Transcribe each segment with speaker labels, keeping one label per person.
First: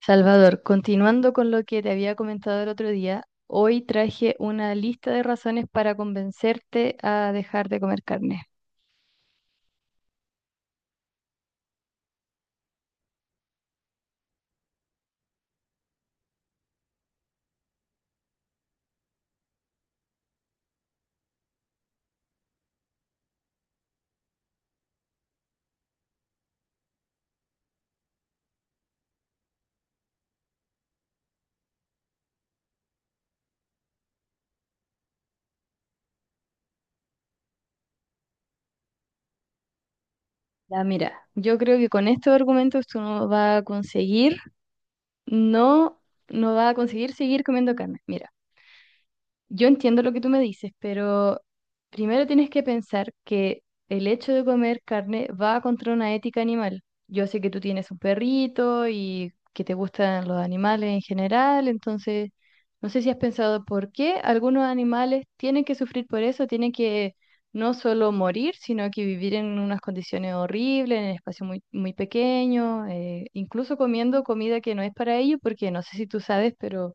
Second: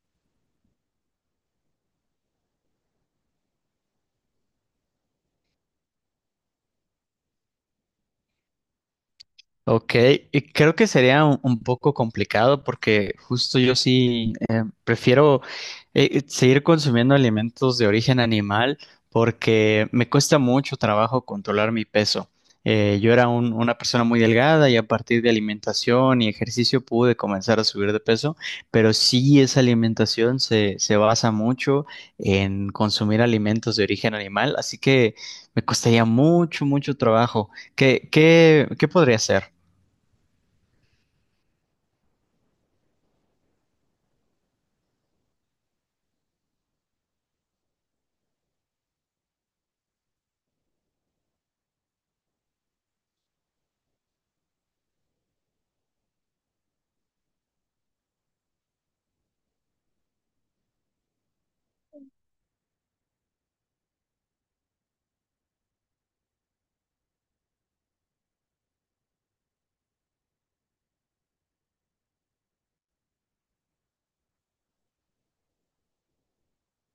Speaker 1: Salvador, continuando con lo que te había comentado el otro día, hoy traje una lista de razones para convencerte a dejar de comer carne.
Speaker 2: Ok, y creo que sería un poco complicado porque justo yo sí prefiero seguir consumiendo alimentos de origen animal porque me cuesta mucho trabajo controlar mi peso. Yo era una persona muy delgada y a partir de alimentación y ejercicio pude comenzar a subir de peso, pero sí esa alimentación se basa mucho en consumir alimentos de origen animal, así que me costaría mucho, mucho trabajo. ¿Qué podría hacer?
Speaker 1: Ya, mira, yo creo que con estos argumentos tú no vas a conseguir, no, no vas a conseguir seguir comiendo carne. Mira. Yo entiendo lo que tú me dices, pero primero tienes que pensar que el hecho de comer carne va contra una ética animal. Yo sé que tú tienes un perrito y que te gustan los animales en general, entonces no sé si has pensado por qué algunos animales tienen que sufrir por eso, tienen que no solo morir, sino que vivir en unas condiciones horribles, en espacios muy, muy pequeños, incluso comiendo comida que no es para ellos, porque no sé si tú sabes, pero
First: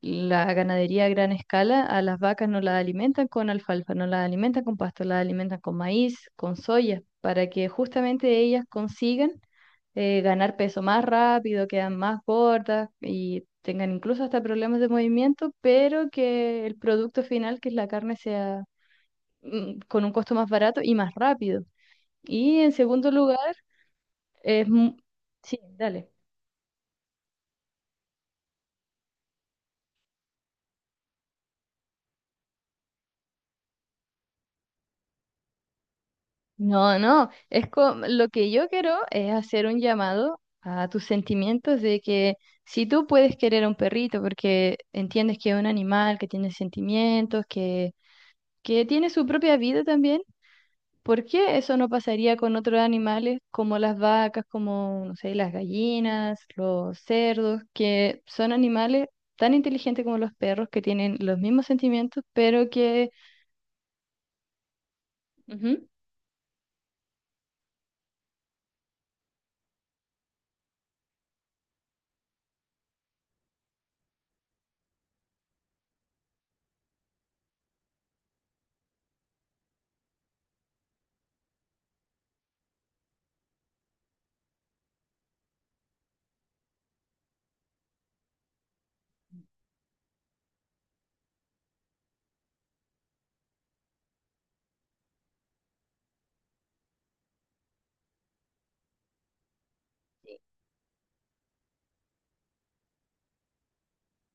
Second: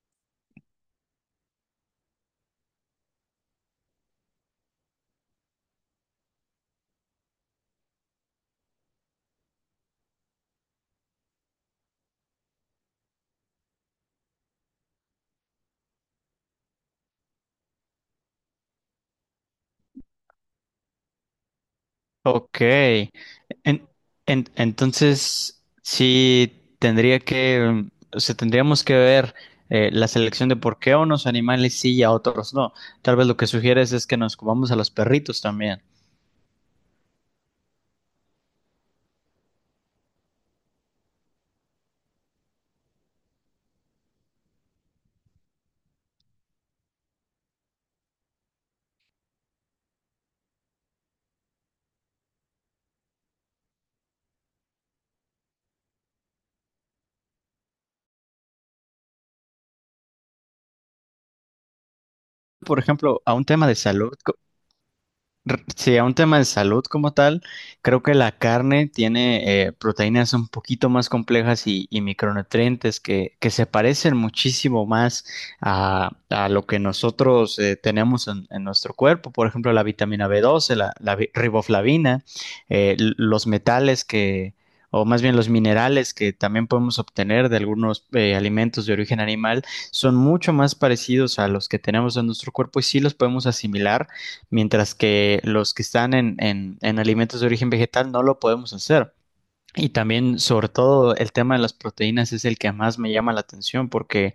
Speaker 1: la ganadería a gran escala, a las vacas no las alimentan con alfalfa, no las alimentan con pasto, las alimentan con maíz, con soya, para que justamente ellas consigan ganar peso más rápido, quedan más gordas y tengan incluso hasta problemas de movimiento, pero que el producto final, que es la carne, sea con un costo más barato y más rápido. Y
Speaker 2: Ok.
Speaker 1: en segundo lugar,
Speaker 2: En- en-
Speaker 1: es... mu- sí,
Speaker 2: entonces,
Speaker 1: dale.
Speaker 2: sí, tendría que, o sea, tendríamos que ver la selección de por qué a unos animales sí y a otros no. Tal vez lo que sugieres es que nos comamos a los perritos también.
Speaker 1: No, no, lo que yo quiero es hacer un llamado a tus sentimientos de que si tú puedes querer a un perrito porque entiendes que es un animal, que tiene sentimientos, que tiene su propia vida también, ¿por qué eso no pasaría con otros animales como las vacas, como, no sé, las gallinas, los cerdos, que son animales tan inteligentes como los perros, que tienen los mismos sentimientos, pero
Speaker 2: Por
Speaker 1: que...
Speaker 2: ejemplo, a un tema de salud. Sí, a un tema de salud como tal, creo que la carne tiene proteínas un poquito más complejas y micronutrientes que se parecen muchísimo más a lo que nosotros tenemos en nuestro cuerpo. Por ejemplo, la vitamina B12, la riboflavina, los metales que, o más bien los minerales que también podemos obtener de algunos alimentos de origen animal, son mucho más parecidos a los que tenemos en nuestro cuerpo y sí los podemos asimilar mientras que los que están en alimentos de origen vegetal no lo podemos hacer. Y también, sobre todo, el tema de las proteínas es el que más me llama la atención porque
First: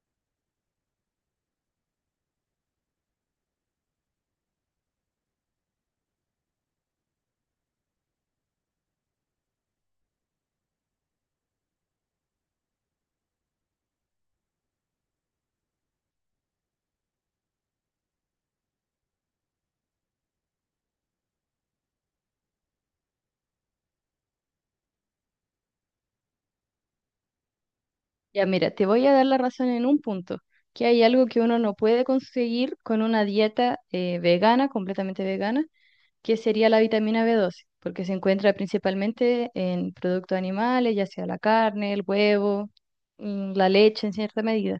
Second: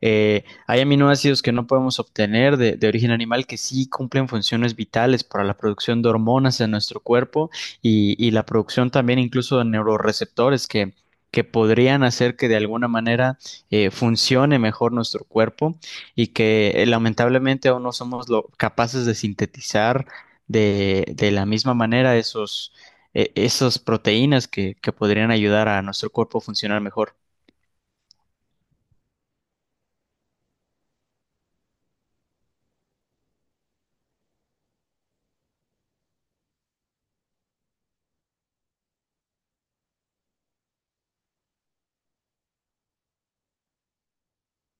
Speaker 2: hay aminoácidos que no podemos obtener de origen animal que sí cumplen funciones vitales para la producción de hormonas en nuestro cuerpo y la producción también incluso de neuroreceptores que podrían hacer que de alguna manera funcione mejor nuestro cuerpo y que lamentablemente aún no somos capaces de sintetizar de la misma manera esas proteínas que podrían ayudar a nuestro cuerpo a funcionar mejor.
Speaker 1: Ya, mira, te voy a dar la razón en un punto, que hay algo que uno no puede conseguir con una dieta vegana, completamente vegana, que sería la vitamina B12, porque se encuentra principalmente en productos animales, ya sea la carne, el huevo, la leche en cierta medida.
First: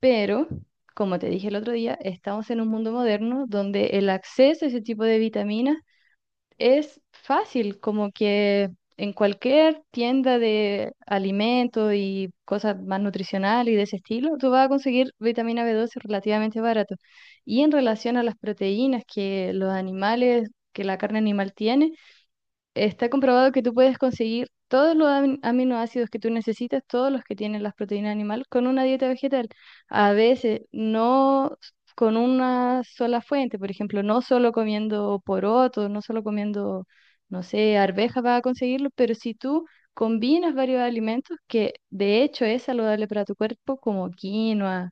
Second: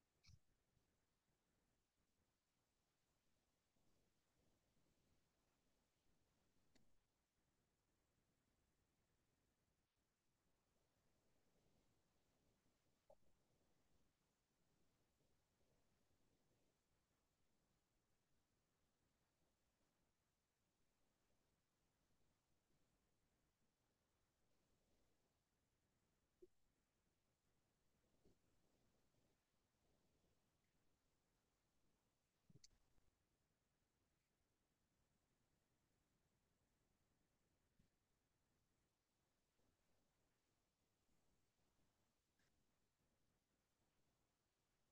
Speaker 1: Pero, como te dije el otro día, estamos en un mundo moderno donde el acceso a ese tipo de vitaminas es fácil, como que en cualquier tienda de alimentos y cosas más nutricionales y de ese estilo, tú vas a conseguir vitamina B12 relativamente barato. Y en relación a las proteínas que los animales, que la carne animal tiene, está comprobado que tú puedes conseguir todos los aminoácidos que tú necesitas, todos los que tienen las proteínas animal, con una dieta vegetal. A veces no s- con una sola fuente, por ejemplo, no solo comiendo porotos, no solo comiendo, no sé, arvejas vas a conseguirlo, pero si tú combinas varios alimentos que de hecho es saludable para tu cuerpo, como quinoa,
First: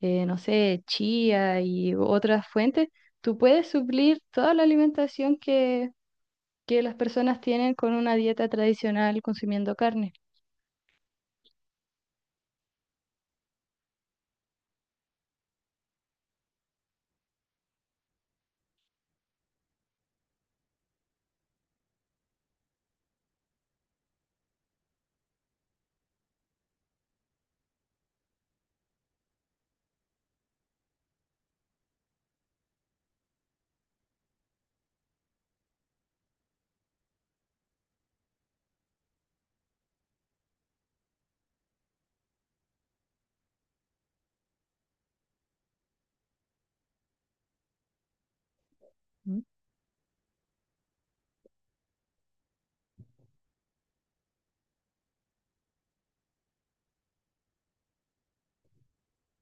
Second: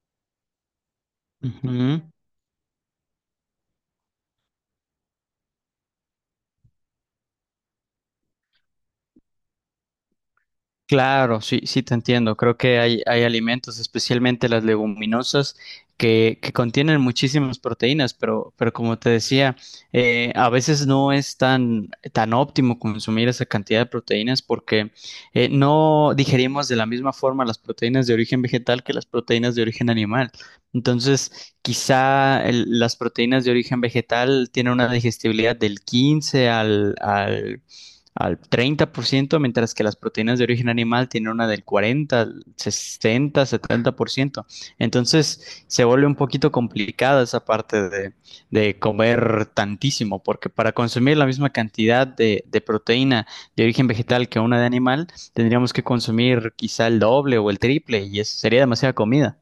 Speaker 1: no sé, chía y
Speaker 2: Ujú.
Speaker 1: otras fuentes, tú puedes suplir toda la alimentación que las personas tienen con una dieta tradicional consumiendo carne.
Speaker 2: Claro, sí, sí te entiendo. Creo que hay alimentos, especialmente las leguminosas, que contienen muchísimas proteínas, pero como te decía, a veces no es tan óptimo consumir esa cantidad de proteínas porque no digerimos de la misma forma las proteínas de origen vegetal que las proteínas de origen animal. Entonces, quizá las proteínas de origen vegetal tienen una digestibilidad del 15 al 30%, mientras que las proteínas de origen animal tienen una del 40, 60, 70%. Entonces se vuelve un poquito complicada esa parte de
Speaker 1: Mm.
Speaker 2: comer tantísimo, porque para consumir la misma cantidad de proteína de origen vegetal que una de animal, tendríamos que consumir quizá el doble o el triple y eso sería demasiada comida.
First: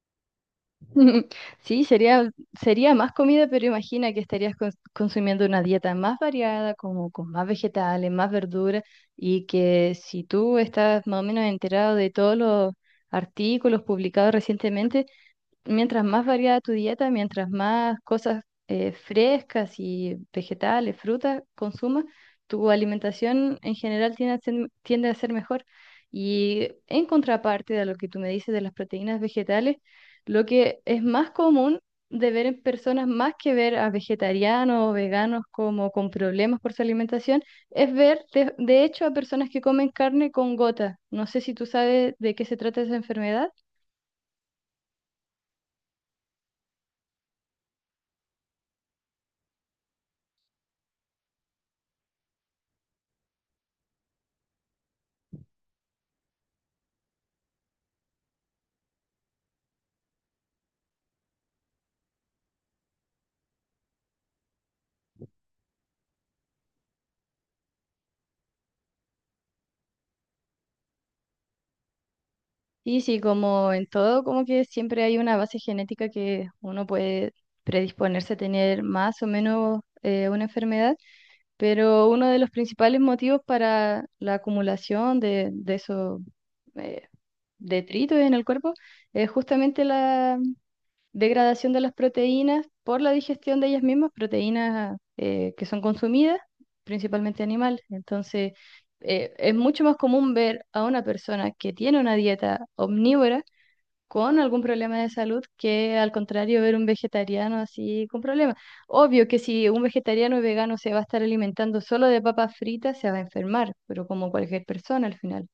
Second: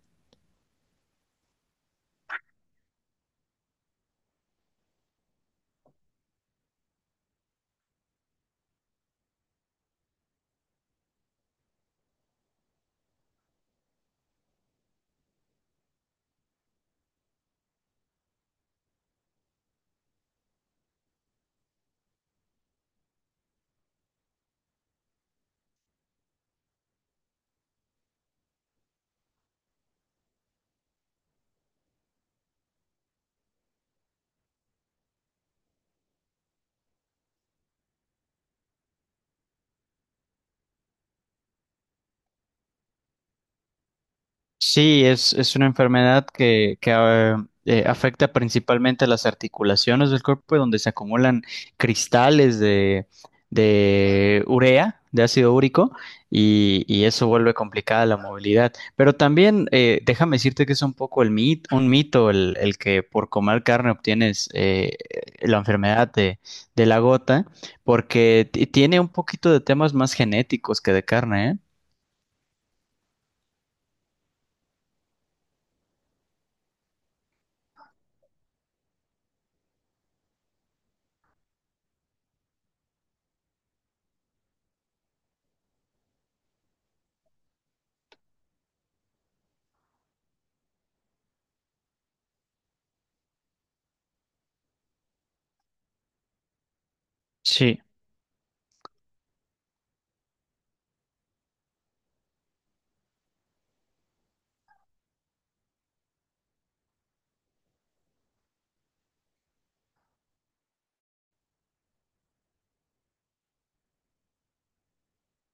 Speaker 1: Sí, sería, sería más comida, pero imagina que estarías consumiendo una dieta más variada, como con más vegetales, más verduras, y que si tú estás más o menos enterado de todos los artículos publicados recientemente, mientras más variada tu dieta, mientras más cosas frescas y vegetales, frutas consumas, tu alimentación en general tiende a ser mejor. Y en contraparte de lo que tú me dices de las proteínas vegetales, lo que es más común de ver en personas, más que ver a vegetarianos o veganos como con problemas por su alimentación, es ver de hecho a personas que comen carne con gota. No sé si tú sabes de qué se trata esa enfermedad.
Speaker 2: Sí, es una enfermedad que afecta principalmente a las articulaciones del cuerpo, donde se acumulan cristales de urea, de ácido úrico, y eso vuelve complicada la movilidad. Pero también déjame decirte que es un poco un mito el que por comer carne obtienes la enfermedad de la gota, porque tiene un poquito de temas más genéticos que de carne, ¿eh?
Speaker 1: Sí, sí, como en todo, como que siempre hay una base genética que uno puede predisponerse a tener más o menos una enfermedad, pero uno de los principales motivos para la acumulación de esos eh, detritos en el cuerpo es justamente la degradación de las proteínas por la digestión de ellas mismas, proteínas que son consumidas, principalmente
Speaker 2: Sí.
Speaker 1: animales. Entonces, es mucho más común ver a una persona que tiene una dieta omnívora con algún problema de salud que al contrario ver un vegetariano así con problemas. Obvio que si un vegetariano o vegano se va a estar alimentando solo de papas fritas, se va a enfermar, pero como cualquier persona al final.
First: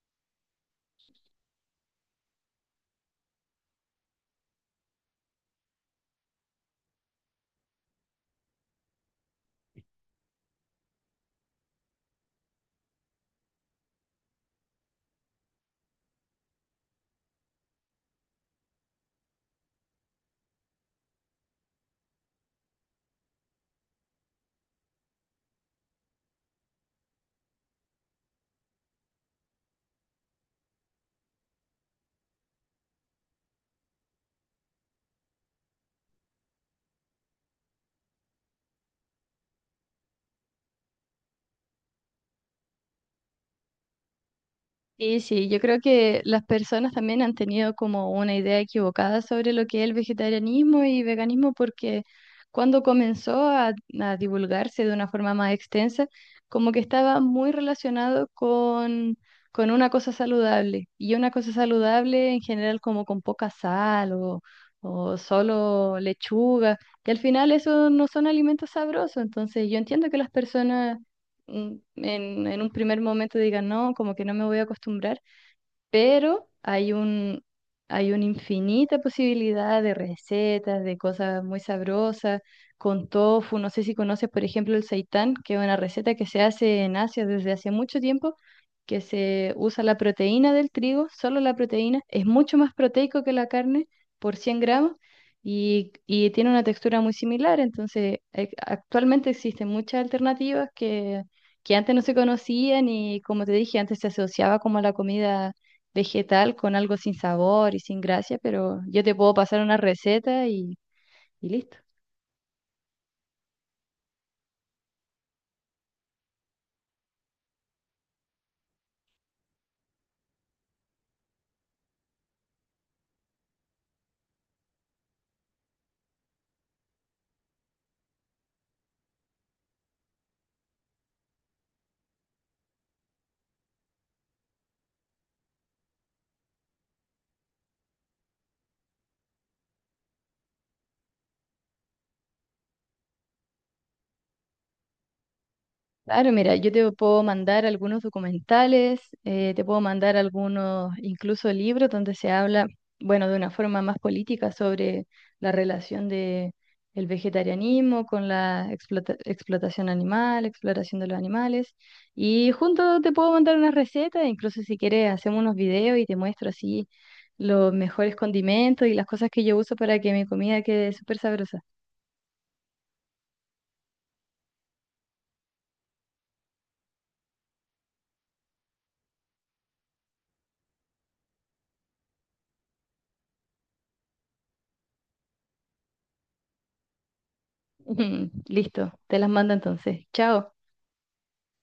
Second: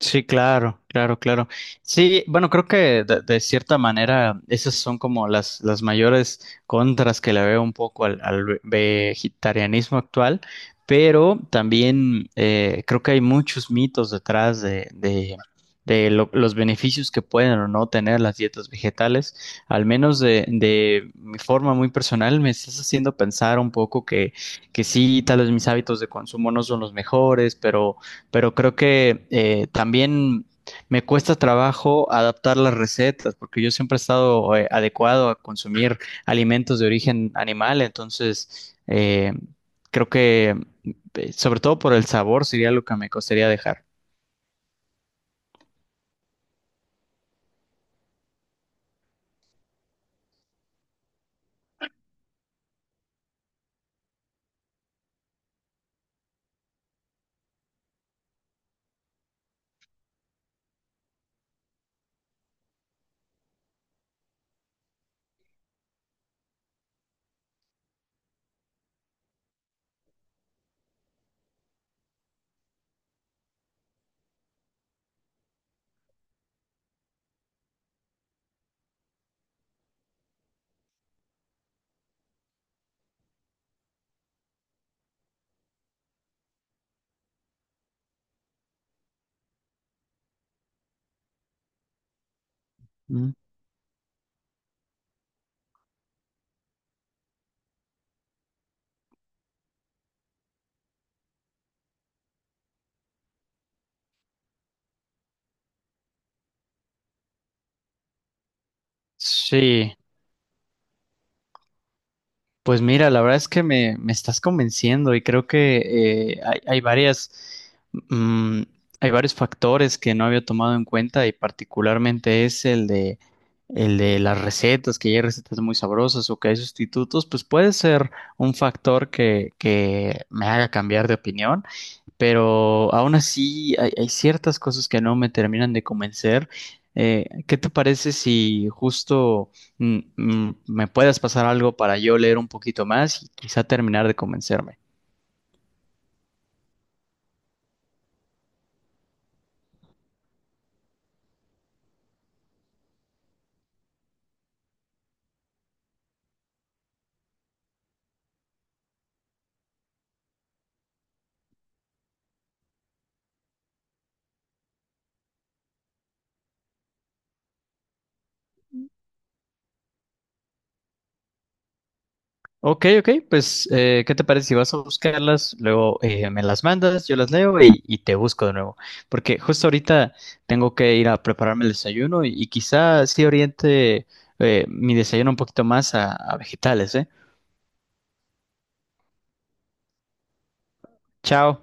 Speaker 2: Sí, claro, claro, claro. Sí, bueno, creo que de cierta manera esas son como las mayores contras que le veo un poco al, al vegetarianismo actual, pero también creo que hay muchos mitos detrás de los beneficios que pueden o no tener las dietas vegetales. Al menos de mi forma muy personal, me estás haciendo pensar un poco que sí, tal vez mis hábitos de consumo no son los mejores, pero creo que también me cuesta trabajo adaptar las recetas, porque yo siempre he estado adecuado a consumir alimentos de origen animal, entonces creo que sobre todo por el sabor sería lo que me costaría dejar.
Speaker 1: Sí, sí, yo creo que las personas también han tenido como una idea equivocada sobre lo que es el vegetarianismo y veganismo porque cuando comenzó a divulgarse de una forma más extensa, como que estaba muy relacionado con una cosa saludable y una cosa saludable en general como con poca sal o solo lechuga, y al final eso no son alimentos sabrosos, entonces yo entiendo que las personas en un primer momento diga no, como que no me voy a acostumbrar, pero hay una infinita posibilidad de recetas, de cosas muy sabrosas, con tofu. No sé si conoces, por ejemplo, el seitán, que es una receta que se hace en Asia desde hace mucho tiempo, que se usa la proteína del trigo, solo la proteína. Es mucho más proteico
Speaker 2: Mm.
Speaker 1: que la carne por 100 gramos. Y tiene una textura muy similar, entonces actualmente existen muchas alternativas que antes no se conocían y como te dije, antes se asociaba como a la comida vegetal con algo sin sabor y sin gracia, pero yo te puedo pasar una
Speaker 2: Sí,
Speaker 1: receta y listo.
Speaker 2: pues mira, la verdad es que me estás convenciendo y creo que hay, hay varias, mm, hay varios factores que no había tomado en cuenta y particularmente es el el de las recetas, que ya hay recetas muy sabrosas o que hay sustitutos, pues puede ser un factor que me haga cambiar de opinión, pero aún así hay, hay ciertas cosas que no me terminan de convencer. ¿Qué te parece si justo me puedas pasar algo para yo leer un poquito más y quizá terminar de convencerme?
Speaker 1: Claro, mira, yo te puedo mandar algunos documentales, te puedo mandar algunos, incluso libros donde se habla, bueno, de una forma más política sobre la relación de el vegetarianismo con la explotación animal, exploración de los animales. Y junto te puedo mandar unas recetas, incluso si quieres hacemos unos videos y te muestro así los mejores condimentos y las cosas que yo uso para que mi comida quede súper sabrosa.
Speaker 2: Ok, ok, pues ¿qué te parece si vas a buscarlas? Luego me las mandas, yo las leo y te busco de nuevo. Porque justo ahorita tengo que ir a prepararme el desayuno y quizá sí oriente mi desayuno un poquito más a vegetales, ¿eh?
Speaker 1: Listo, te las mando entonces. Chao.
Speaker 2: Chao.